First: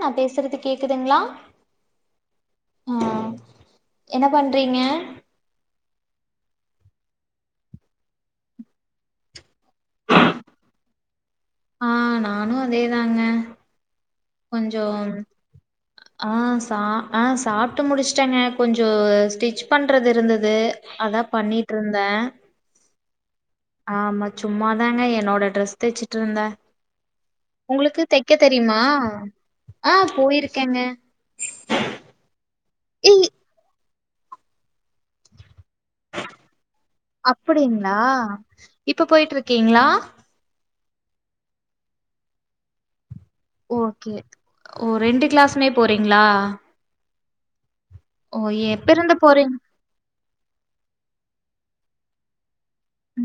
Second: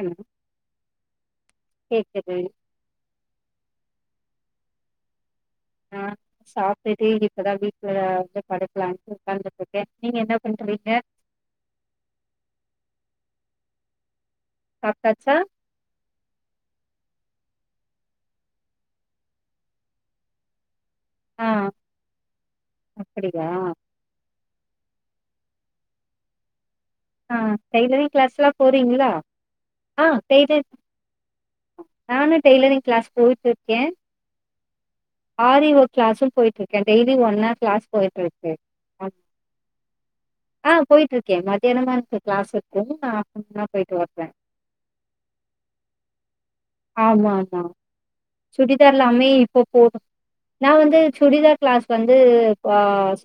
நா பேசுறது கேக்குதுங்களா? கேக்குது ஆ என்ன பண்ணுறிங்க ஆ சாப்பிட்டுட்டு இப்பதா வீட்டுல வந்து படுக்கலான்ட்டு உட்கார்ந்துட்டு இருக்கே. நீங்க என்ன பண்றிங்க? ஆ நானு அதே தாங்க கொஞ்ச சாப்ட்டாச்சா ஆ சா ஆ சாப்பிட்டு முடிச்சுட்டேங்க கொஞ்ச ஸ்டிச் பண்றது இருந்தது அதா ஆ பண்ணிட்டு இருந்த அப்படியா ஆமா சும்மாதாங்க என்னோட ட்ரெஸ் தச்சிட்டு இருந்த ஆ டெய்லரிங் கிளாஸ் எல்லா போறீங்களா ஆ டெய்லரிங் நானு டெய்லரிங் கிளாஸ் ஏய் போயிட்டு இருக்க ஆரி ஒர்க் கிளாஸ்சும் போயிட்டு இருக்க டெய்லி ஒன் அவர் கிளாஸ் அப்டிங்களா போயிட்டு இருக்க இப்ப போயிட்டு இருக்கீங்களா ஆ போயிட்டு இருக்கே மத்தியானமா எனக்கு கிளாஸ் இருக்கும் நா ஆஃப்டர்நூனா போயிட்டு ஓகே வருவே ஓ ரெண்டு கிளாஸ்மே போறீங்களா ஆமா ஆமா ஓ எப்ப இருந்து சுடிதாருலாமே போறீங்க இப்ப போதும் நா வந்து சுடிதார் கிளாஸ் வந்து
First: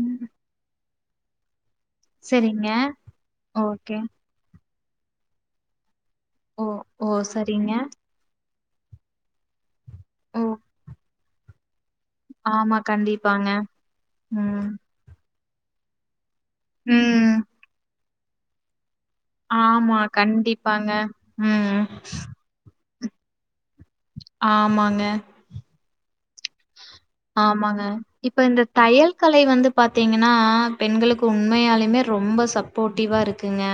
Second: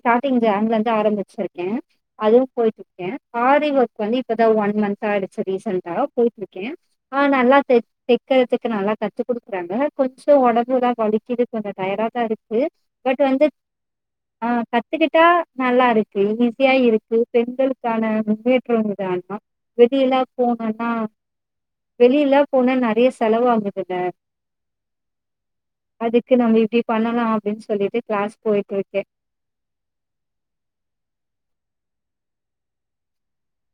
ம் ஜன்ல இருந்து ஆரம்பிச்ச அதுவு சரிங்க போயிட்டு இருக்கே அரி ஓகே ஒர்க் வந்து இப்பதா ஒன் மந்த ஆயிடுச்ச ரீசண்டா போயி இருக்க ஓ ஓ ஆ நல்லா சரிங்க தெ தைக்கிரதுக்கு நல்லா கத்து கொடுக்குறாங்க கொஞ்ச ஓ உடம்புதா வலிக்கிது கொஞ்ச டயாடா தா இருக்கு ஆமா பட் வந்து கண்டிப்பாங்க. ஆ ம். கத் துக்கிட்டா நல்லா இருக்கு ஈஸியா இருக்கு ம். பெண்களுக்கான முன்னேற்றம் தானா ஆமா வெளியிலா போனனா கண்டிப்பாங்க. ம். வெளியிலா போனா நிறைய செலவு ஆகுதுங்க ஆமாங்க, அதுக்கு நம்ம இப்பிடி பண்ணலா அப்டின்னு ஆமாங்க. சொல்லிட்டு கிளாஸ் இப்ப இந்த போய்ட்டுருக்கே தையல் கலை வந்து பாத்தீங்கன்னா பெண்களுக்கு உண்மயாலுமே ரொம்ப சப்போர்ட்டிவா இருக்குங்க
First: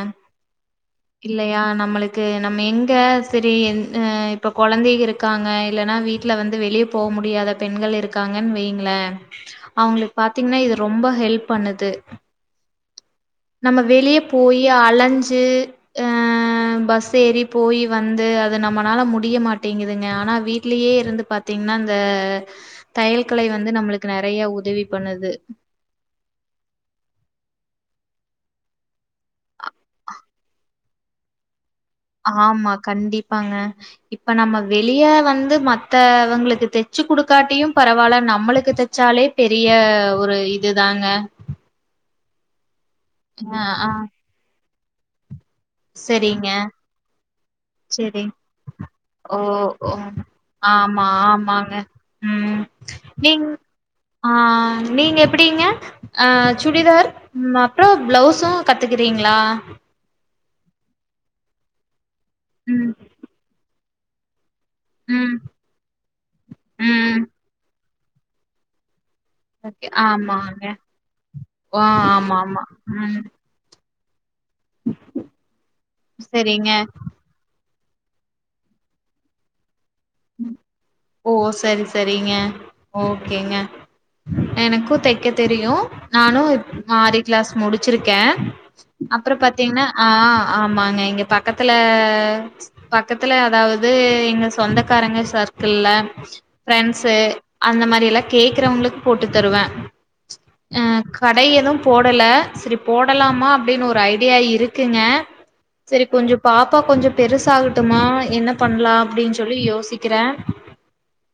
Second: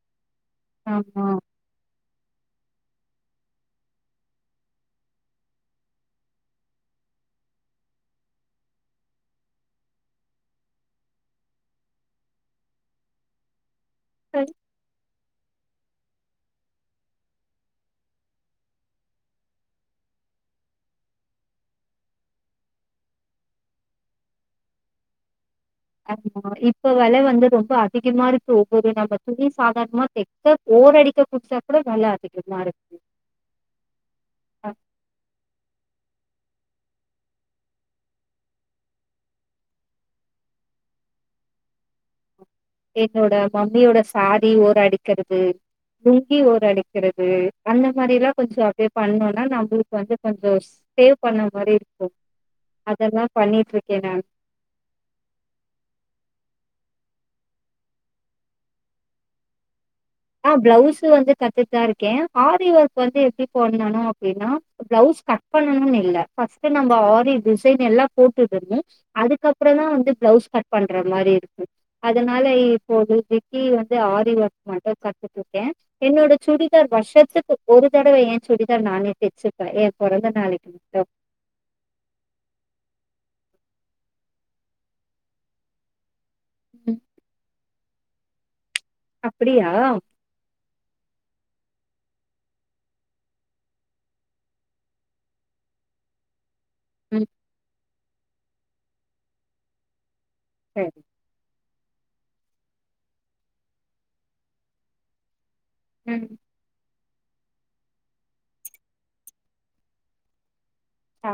ஆமா இல்லயா நம்மளுக் கு நம்ம எங்க செரி இப்ப குழந்தைங்க இருக்காங்க இல்லன்னா வீட்டுல வந்து வெளிய போ முடியாத பெண்கள் இருக் இருக்காங்கன்னு வைங்ளே அவுங்களுக்கு பாத்தீங்ன்னா இது ரொம்ப ஹெல்ப் பண்ணுது நம்ம வெளிய போயி அலஞ்சி அஹ் பஸ் ஏறி போய் வந்து அது நம்மளால முடிய மாட்டேங்குதுங்க ஆனா வீட்லயே இருந்து பாத் பாத்தீங்கன்னா இந்த தையல் கலை வந்து நம்மளுக்கு நிறைய உதவி பண்ணுது ஆமா இப்ப விலை வந்து ரொம்ப அதிகமா இருக்கு ஒவ்வொரு நம்ம துணி சாதாரணமா தெக்க ஓரடிக்க குடுத்தா கூட வெல அதிகமா ஆமா இருக்கு கண்டிப்பாங்க இப்ப நம்ம அ வெளிய வந்து மத்தவங்களுக்கு தச்சு கொடுக்காட்டியு பரவால்ல நம்மளுக்கு தச் ச்சாலே பெரிய ஒரு இதுதாங்க என்னோட அ ஆ மம்மியோட சாரி ஓரடிக்கிறது லுங்கி செரிங்க ஓர அடிக்கிறது அந்த செரி மாரில்லா கொஞ்சோ அப்டியே ஓ பண்ணோனா ஓ நம்மளுக்கு வந்து கொஞ்சோ ஆமா சேவ் பண்ண ஆமாங்க மாரி இருக்கு ம் அதெல்லா நீங் பண்ணிட்ருக்கே நானு ஆ நீங்க எப்டிங்க அ சுடிதார் அப்புறோ பிளவுசு கத்துக்கிறீங்ளா ஆ பிளவுஸு வந்து கத்துட்டுதா இருக்கே ஆரி ம் ஒர்க் வந்து எப்டி போடனுனா அப்டின்னா பிளவுஸ் ம் கட் பண்ணுன்னு இல்ல ஃபஸ்ட் நம்ம ம் ஆரி டிசைன் எல்லா போட்டுடணு அதுக் அதுக்கப்புறோ தா ஓகே வந்து பிளவுஸ் ஆமாங்க கட் பண்ற மாரி இருக்கு ஓ ஆமா அதனால ஆமா இப்போ வந்து ம் வந்து ஆரி ஒர்க் மட்டு கத்துக்கிட்டே என்னோட சரிங்க சுடிதார் வருஷத்துக்கு ஒரு தடவ எ சுடிதார நானே தச்சிப்பே எ பொறந்த நாளைக்கு மட்டு ஓ சரி சரிங்க ஓகேங்க எனக்கு தைக்க தெரியு நானு ம் ஆரி கிளாஸ் முடிச்சிருக்கே அப்புறோ அப்டியா பாத்தீங்ன்னா ஆஹ் ஆமாங்க இங்க பக்கத்துல பக்கத்துல அதாவ்து எங்க சொந்த காரங்க சர்க்கிள்ள ஃபிரெண்ட்ஸு ம் அந்த மாரில்லா கேக்குறவங்களுக்கு போட்டு தருவே சரி கட எது போடல சரி போடலாமா அப்டின்னு ஒரு ஐடியா இருக்குங்க சரி ம் கொஞ்சொ பாப்பா கொஞ்சொ பெருசாகட்டுமா என்ன பண்லா அப்டின்னு சொல்லி யோ சிக்கிறே ஆ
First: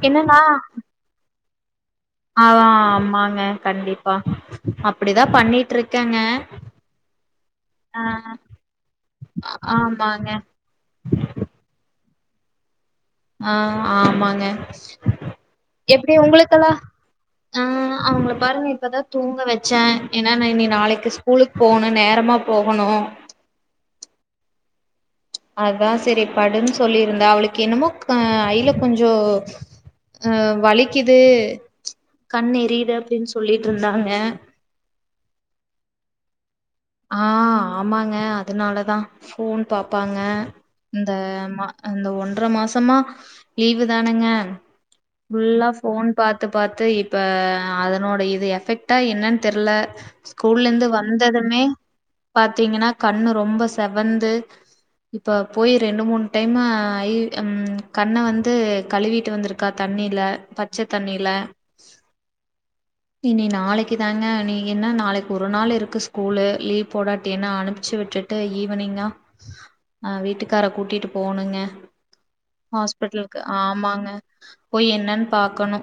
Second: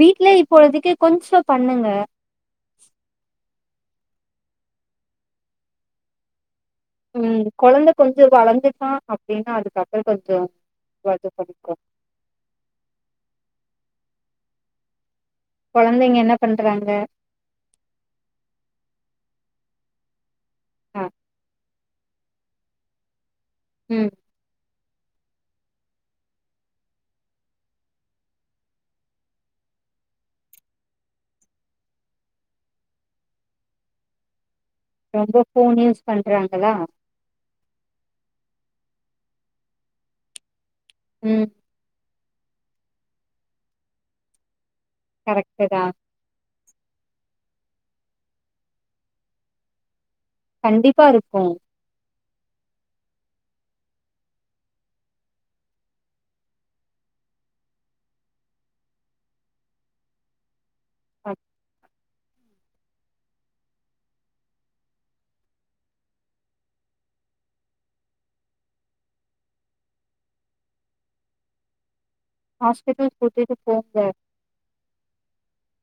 வீட்ல இப்பொழுதிக்கு கொஞ்சோ பண்ணுங்க ஆமாங்க கண்டிப்பா அப்டிதா பண்ணிட்ருக்கேங்க ம் கொழந்த ஆ கொஞ்சோ வளர்துட்டா அப்டின்னா அதுக்கப்றொ ஆமாங்க கொஞ்சொ டெவலப் பன்னிக்கொ ஆ ஆமாங்க எப்டி கொழந்தைங்க என்ன ஒங்களுக்கெல்லா பண்றாங்க ஆ அவுங்கள பாருங்க இப்பதா தூங்க வச்சே ஏன்னா இனி ஆ நாளைக்கு ஸ்கூலுக்கு போணு நேரமா போகணு ம் அதா சரி படுன்னு சொல்லியிருந்தே அவளுக்கு என்னமோ ஐல கொஞ்சொ அ வலிக்குது கண் எரியுது அப்டின்னு சொல்லிட்டு இருந்தாங்க ரொம்ப ஃபோன் யூஸ் பண்றாங்களா ஆ ஆமாங்க அதனாலதா ஃபோன் பாப்பாங்க இந்த ம் ஆமா அந்த ஒன்ற மாசமா லீவு தானுங்க கரெக்ட்டு ஃபுல்லா தா ஃபோன் பாத்து பாத்து இப்ப அ அதனோட இது எஃபெக்ட்டா என்னன் தெர்ல கூல்லருந்து கண்டிப்பா இருக்கு வந்ததுமே பாத்தீங்கனா கண்ணு ரொம்ப செவந்து இப்ப போயி ரெண்டு மூணு டைம்மா ஆயி ம் கண்ண வந்து கழுவிட்டு வந்துருக் க்கா தண்ணில பச்ச தண்ணில இனி நாளைக்கு தாங்க இனி என்ன நாளைக்கு ஒரு நாள் இருக்கு ஸ்கூலு லீவ் போடாட்டி என்ன அனுப்ச்சு விட்டுட்டு ஈவினிங்கா ஆ வீட்டுக்கார கூட்டிட்டு போவுனுங்க ஹாஸ்பிட்டல் ஹாஸ்பிட்டலுக்கு கூட்டிட்டு போங்க ஆமாங்க போயி என்னன் பாக்கணு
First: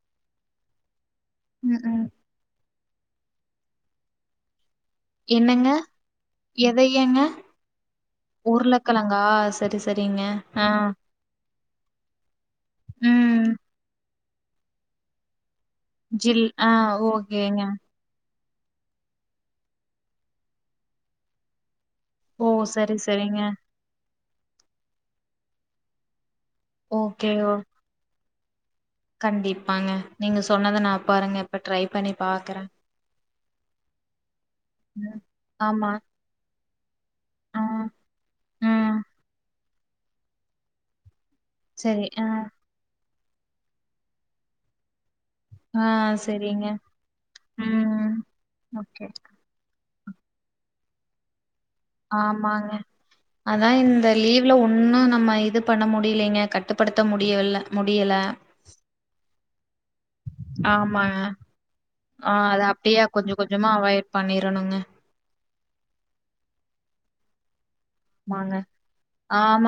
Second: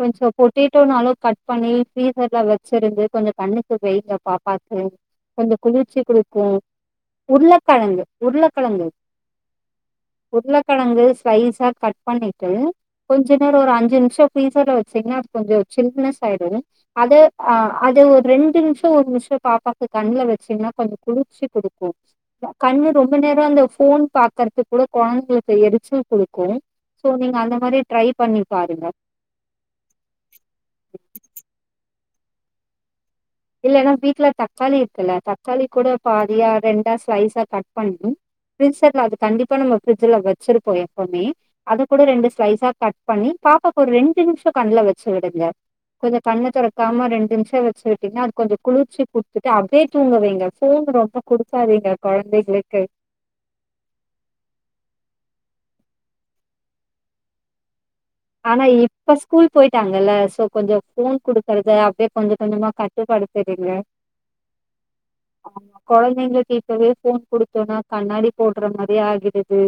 கொஞ்ச பொட்டேட்டோனாலு கட் பண்ணி ம் ம் ஃப்ரீசர்ல வச் ச்சிருந்து கொஞ்ச கண்ணுக்கு வெங்க பாப்பாக்கு கொஞ்ச என்னங்க குளிர்ச்சி குடுக்கு எதையங்க உருளக்கெழங்கு உருளக்கெழங்கு உருளக்கெழங்கா சரி சரிங்க உர் ஆ ருளக்கெழங்கு ஸ்லைஸா கட் பண்ணிட்டு கொஞ்ச ம் நேர ஒரு அஞ்சு நிம்ஷ ஃப்ரீசர்ல வச்சீங்னா அது கொஞ்ச சில்னஸ் ஜில் ஆயிடு ஆ அத அ ஓகேங்க அத ஒரு ரெண்டு நிம்ஷ டூ ஒரு நிம்ஷ பாப்பாக்கு கண்ல வச்சீங்கனா கொஞ்ச குளிர்ச்சி குடுக்கு க ஓ கண்ணு சரி ரொம்ப நேர சரிங்க அந்த ஃபோன் பாக்கற்து கூட கொழந்தைங்களுக்கு எரிச்சல் குடுக்கு சோ ஓகே நீங்க ஓ அந்த மாரி ட்ரை பண்ணி பாருங்க கண்டிப்பாங்க நீங்க சொன்னத நா பாருங்க இப்ப ட்ரை பண்ணி பாக்குறே இல்லனா வீட்ல தக்காளி இருக்குல்ல தக்காளி கூட ஆமா. பாதியா ரெண்டா ஸ்லைஸ் வா ஆ. கட் பண்ணி ம். ஃப்ரீசர்ல அது கண்டிப்பா நம்ம ஃப்ரிட்ஜ்ல வச்சிருப்போ எப்பமே அதக் கூட சரி. ஆ. ரெண்டு ஸ்லைஸா கட் பண்ணி பாப்பாக்கு ஒரு ரெண்டு நிம்ஷ கண்ல வெச்சு விடுங்க ஆ கொஞ்ச கண்ண சரிங்க. தொறக்காம ரெண்டு நிம்ஷ வெச்சு விட் ம். டிங்னா அது கொஞ்ச குளிர்ச்சி ஓகே. குடுத்துட்டு அப்டியே தூங்கவைங்க ஃபோனு ரொம்ப குடுக்காதீங்க ஆமாங்க கொழந்தைங்களுக்கு அதா இந்த லீவ்ல ஒன்னு நம்ம இது பண்ண முடியலைங்க கட்டுப்படுத்த முடியவில்ல முடியல ஆனா இப் இப்ப ஸ்கூல் போயிட்டாங்கல்ல சோ கொஞ்ச ஃபோன் ஆமாங்க. குடுக்கறத அப்டியே கொஞ்ச கொஞ்சமா கட்டுப்படுத்திறீங்க பண்ணிறனுங்க ஆமா கொழந்தைங்களுக்கு இப்பவே ஃபோன் குடுத் தோனா கண்ணாடி ஆமாங்க. போட்ற மாரி ஆகிடுது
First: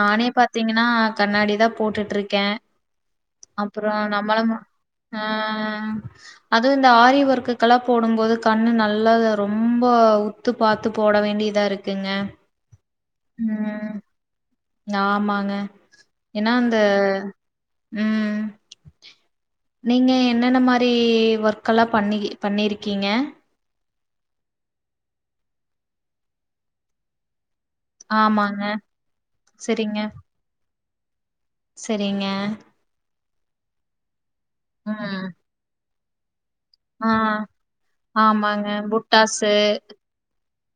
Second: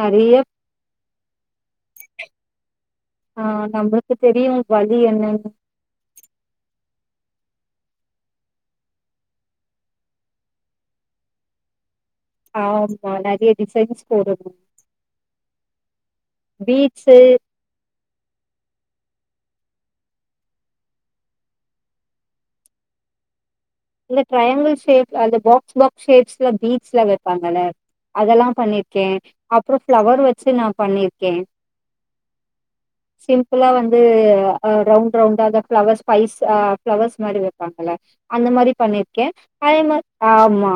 நெறைய த்தீங்கனா கண்ணாடி தா போட்டுட்ருக்கே ஆ அப்பறோ நம்மளுக்கு நம்மள தெரியு மா வழி ஆ என்னன்னு அதுவுமஇந்த ஆரி வொர்க்குக்கெல்லா போடும்போது கண்ணு நல்லா தா ரொம்ப உத்து பாத்து போட வேண்டியதா இருக் க்குங்க ஆமா நெறைய டிசைன்ஸ் போடணு நாமாங்க ஏனா அந்த பீட்ஸு ம் நீங்க என்னென்ன மாரி ஒர்க்கெல்லா பண்ணிக்கி பண்ணிருக்கீங்க இல்ல ட்ரையாங்கிள் ஷேப்ல அந்த பாக்ஸ் பாக்ஸ் ஷேப்ஸ்ல பீட்ஸ்லா வெப்பாங்கல்ல அதெல்லா ஆமாங்க பண்ணிருக்கே அப்பற செரிங்க ஃபிளவர் வச்சு நா பண்ணிருக்கே செரிங்க சிம்பிளா வந்து அ ரவுண்ட் ம் ரவுண்டா அந்த ஃபிளவர் ஸ்பைஸ் ஆ ஆ ஃபிளவர்ஸ் மாரி வெப்பாங்கள அந்த ஆமாங்க மாரி பண்ணிருக்கே புட்டாஸு அதே மார் ஆமா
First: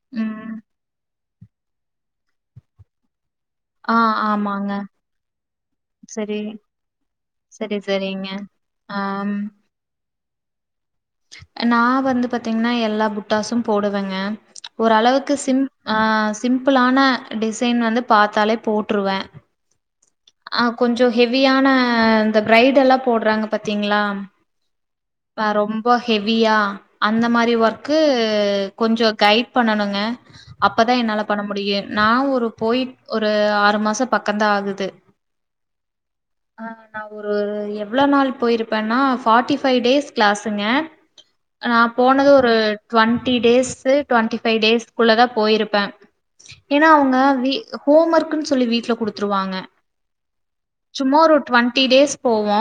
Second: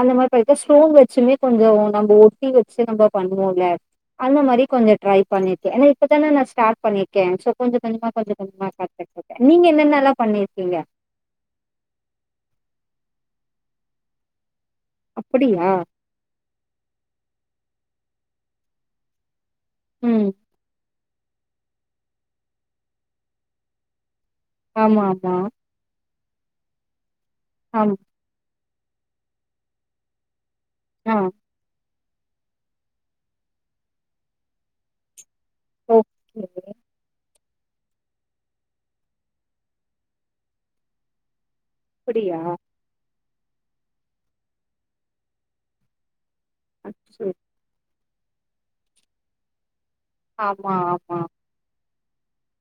அந்த மாரி ம் பாத்த ஸ்டோன் வச்சுமே கொஞ்ச நம்ப ஒட்டி வச்சு நம்ப பண்ணுவோல்ல ஆ அந்த மாரி ஆமாங்க கொஞ்ச ட்ரை பண்ணிருக்கே ஏனா இப்பதான செரி நா ஸ்டார்ட் பண்ணிருக்கே சோ செரி கொஞ்ச கொஞ்சமா செரிங்க கொஞ்ச கொஞ்சமா ஸ்டார்ட் ஆம் பண்ணிக்கே நீங்க என்ன மார்லா பண்ணிருக்கீங்க அ நா வந்து பாத்தீங்னா எல்லா புட்டாஸும் போடுவேங்க ஓரளவுக்கு சிம் அப்படியா அ சிம்பிளான டிசைன் வந்து பாத்தாலே போட்டுருவே ம் அ கொஞ்சோ ஹெவியான இந்த பிரைடு எல்லா போடுறாங்க பத்திங்களா ஆமா ஆமா அ ரொம்போ ஹெவியா அந்த மாரி ஆம் ஒர்க்கு கு கொஞ்சோ கைட் பண்ணணுங்க அப்பதா ஆ என்னால பண்ண முடியு நா ஒரு போய் ஒரு ஆறு மாச பக்கந்தா ஆகுது ஓகே ஆ நா ஒரு எவ்ளோ நாள் போயிருப்பேனா ஃபார்ட்டி ஃபைவ் டேஸ் கிளாஸுங்க நா போனது அப்படியா ஒரு டுவென்ட்டி டேஸ்சு டுவென்ட்டி ஃபைவ் டேஸ்க்குள்ளதா போயிருப்பே ஏனா அவுங்க அச்சோ. வீ ஹோம் ஒர்க்குன்னு சொல்லி வீட்ல குடுத்துருவாங்க ஆமா சும்மா ஆமா ஒரு டுவென்ட்டி டேஸ் போவோ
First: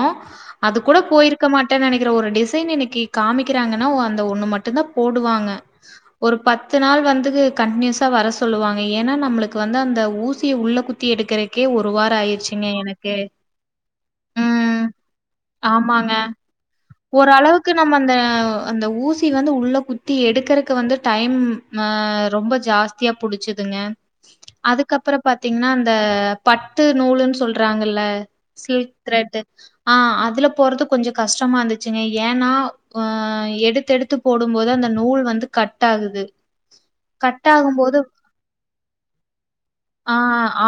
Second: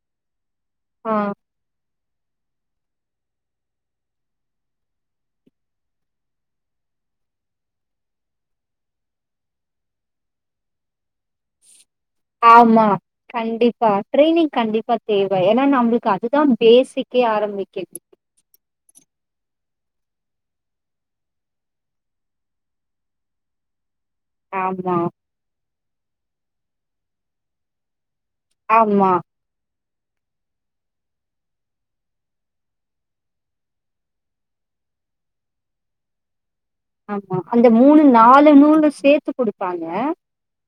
அது கூட ஆ போயிருக்க மாட் டே நெனக்கிறே ஒரு டிசைன் இன்னைக்கி காமிக்கிறாங்கனா ஓ அந்த ஒன்னு மட்டு தா போடுவாங்க ஒரு பத்து நாள் வந்து கண்டினியூஸா வர சொல்லுவாங்க ஏனா நம்மளுக்கு வந்து அந்த ஊசிய உள்ள குத் தி எடுக்கிறக்கே ஒரு வாரோ ஆயி ஆமா கண்டிப்பா ட்ரைனிங் ம் கண்டிப்பா தேவ ஏனா நம்மளுக்கு ஆமாங்க அதுதா பேசிக் ஓரளவுக்கு நம்ம அந்த அந்த ஊசி வந்து உள்ள குத்தி எடுக்கிறக்கு வந்து டைம் ம ரொம்ப ஜாஸ் தியா புடிச்சிதுங்க ஆமா, அதுக்கப்பற பாத்தீங்கன்னா அந்த பட்டு நூலுன்னு சொல்றாங்கல்ல சில்க் ஆமா, த்ரெட்டு ஆ அதுல போறது கொஞ்ச கஷ்டமா இருந்துச்சுங்க ஏனா உ ஆ எடுத்தெடுத்து போடு போது அந்த நூல் வந்து கட் ஆகுது ஆமா கட் அந்த ஆகும்போது மூணு நாலு நூல சேத்து குடுப்பாங்க ஆ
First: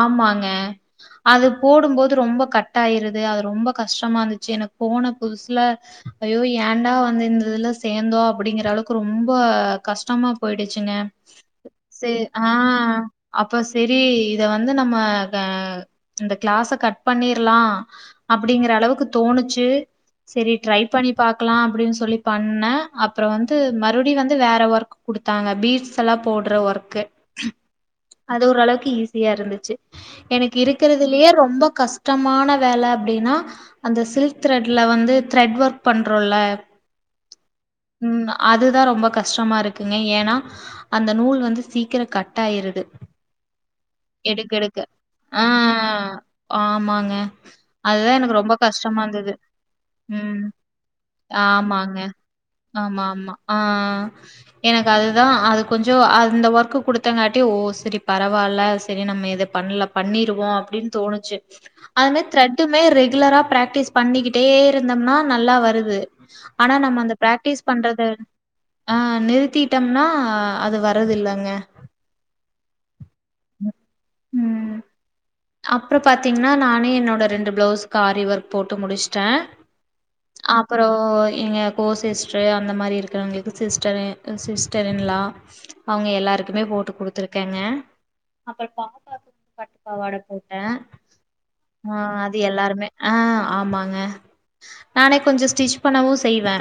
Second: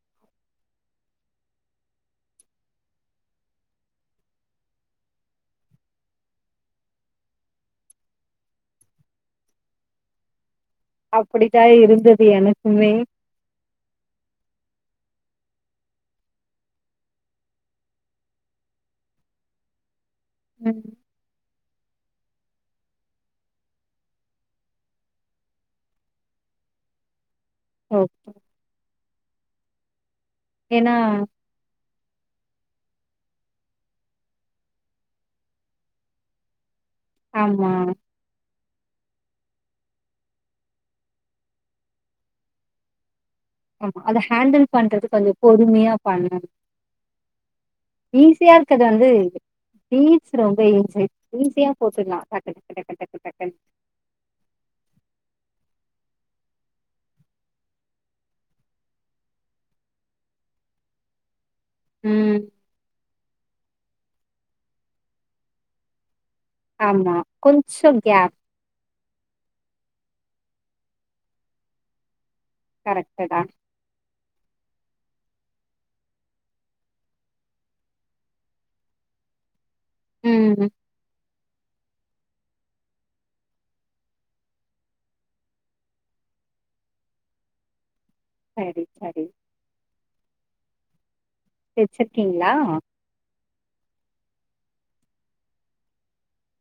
ஆமாங்க அதுப் போடுபோது ரொம்ப கட் ஆயிருது அது ரொம்ப கஷ்டமா இருந்துச்சு எனக்கு போன புதுசுல ஐயோ ஏன்டா வந்து இந்த இதுல சேந்தோ அப்டிங்குற அளவுக்கு ரொம்போ கஷ்டமா போயிடுச்சுங்க அப்படித்தான் இருந்தது சேர் ஆ எனக்குமே. ஹ ஹா அப்ப செரி இத வந்து நம்ம க இந்த கிளாஸ கட் பண்ணிரலா அப்டிங்கிற அளவுக்கு தோணுச்சு செரி ட்ரை ம். பண்ணி பாக்கலா அப்டின்னு சொல்லி பண்ணே அப்பறோ வந்து மறுபடியு வந்து வேற ஒர்க் குடுத் தாங்க பீட்ஸ் எல்லா போடுற ஒர்க்கு ஓகே அது ஓரளவுக்கு ஈஸியா இருந்துச்சு எனக்கு ஏன்னா இருக்கிறதுலயே ரொம்ப கஷ் டமான வேல அப்டினா அந்த சில்க் த்ரெட்ல வந்து த்ரெட் ஒர்க் பண்றோல ஆமா ம் அதுதா ரொம்ப கஷ்டமா இருக்குங்க ஏனா அந்த நூல் வந்து சீக்கிர கட் ஆயிருது ஆமா அத எடுக்க ஹேண்டில் எடுக்க பண்றது கொஞ்சோ ஆ பொறுமையா பண்ணணு ஆமாங்க அதுதா எனக்கு ஈஸியா ரொம்ப இருக்கது கஷ்டமா வந்து இருந்தது பீட்ஸ் ம் ரொம்ப ஈஸி ஈஸியா ஆமாங்க போட்டுலா டக் டக் டக் டக் ஆமா டக் டக் ஆமா டக் டன் ஆ எனக்கு அதுதா அது கொஞ்சோ அந்த ஒர்க்கு குடுத்தங்காட்டி ஓ செரி பரவால்ல செரி நம்ம எது பண்லப் பண்ணிருவோ அப்டின்னு தோணுச்சு அது மாரி ம். த்ரெட்டுமே ரெகுலரா பிராக்டிஸ் பண்ணிக்கிட்டே இருந்தோம்னா நல்லா வருது ஆனா நம்ம ஆமா. அந்த பிராக்டிஸ் கொஞ்சம் பண்றது கேப் ஆ நிறுத்திட்டொம்னா அது வரது இல்லங்க கரக்ட்டு தா ம் அப்றோ பாத்தீங்கனா நானே என்னோட ரெண்டு ப்ளவுஸ்க்கு ஆரி வர்க் போட்டு முடுச்சுட்டே ம். அப்பறோ ஓ எங்க கோ சிஸ்டுரு அந்த மாரி இருக்கறவங்களுக்கு சிஸ்டரு சிஸ்டர் இன் லா அவ்ங்க எல்லாருக்குமே போட்டு குடுத்துருக்கேங்க அப்பறோ சரி, சரி. பாப்பாக்கு பட்டுப்பாவாட போட்டே ஆ அது வச்சிருக்கீங்களா? எல்லாருமே ஆ ஆமாங்க நானே கொஞ்சோ ஸ்டிச் பண்ணவு செய்வே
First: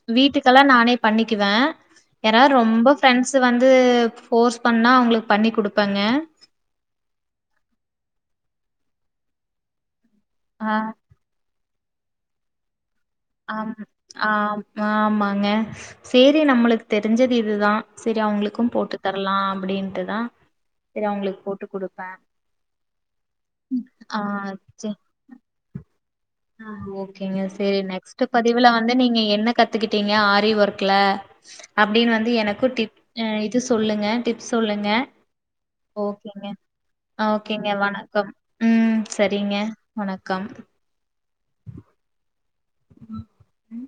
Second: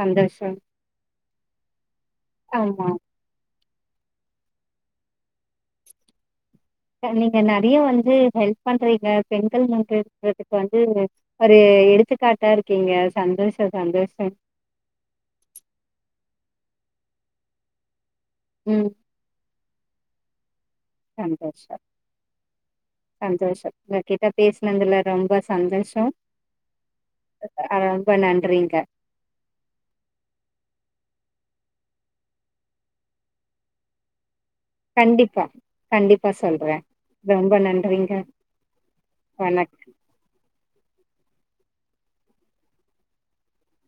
சந்தோஷம் வீட்டுக்கெல்லா நானே பண்ணிக்கிவே யாரா ஆமா ரொம்ப ஃப்ரெண்ட்ஸ் ஸு வந்து ஃபோர்ஸ் பண்ணா அவ்ங்களுக்கு பண்ணி குடுப்பேங்க நீங்க நறையா வந்து ஹெல்ப் பண்றீங்க பெண்கள் முன்றேற்றதுக்கு ஆ வந்து ஒரு ஒரு எடுத்துக்காட்டா இருக்கீங்க சந்தோஷோ ஆம் சந்தோஷோ ஆம் ஆமாங்க சேரி நம்மளுக்கு தெருஞ்சது இதுதா சேரி அவ்ங்களுக்கு ம் போட்டு தர்லா அப்பிடின்ட்டுதா சந்தோஷோ சந்தோஷோ ஆ உங்ககிட்ட சே பேசுனதுல ரொம்ப ச சந்தோஷோ ஆ ஓகேங்க சேரி நெக்ஸ்ட்டு பதிவுல நன்றிங்க வந்து நீங்க என்ன கத்துக்கிட்டீங்க ஆரி வர்க்குல அப்டின்னு வந்து எனக்கு டிப் இது சொல்லுங்க டிப் டிப் சொல்லுங்க கண்டிப்பா கண்டிப்பா ஓகேங்க சொல்றே ரொம்ப ஓகேங்க நன்றிங்க வணக்கம் ம் செரிங்க வணக் வணக்கம் ம்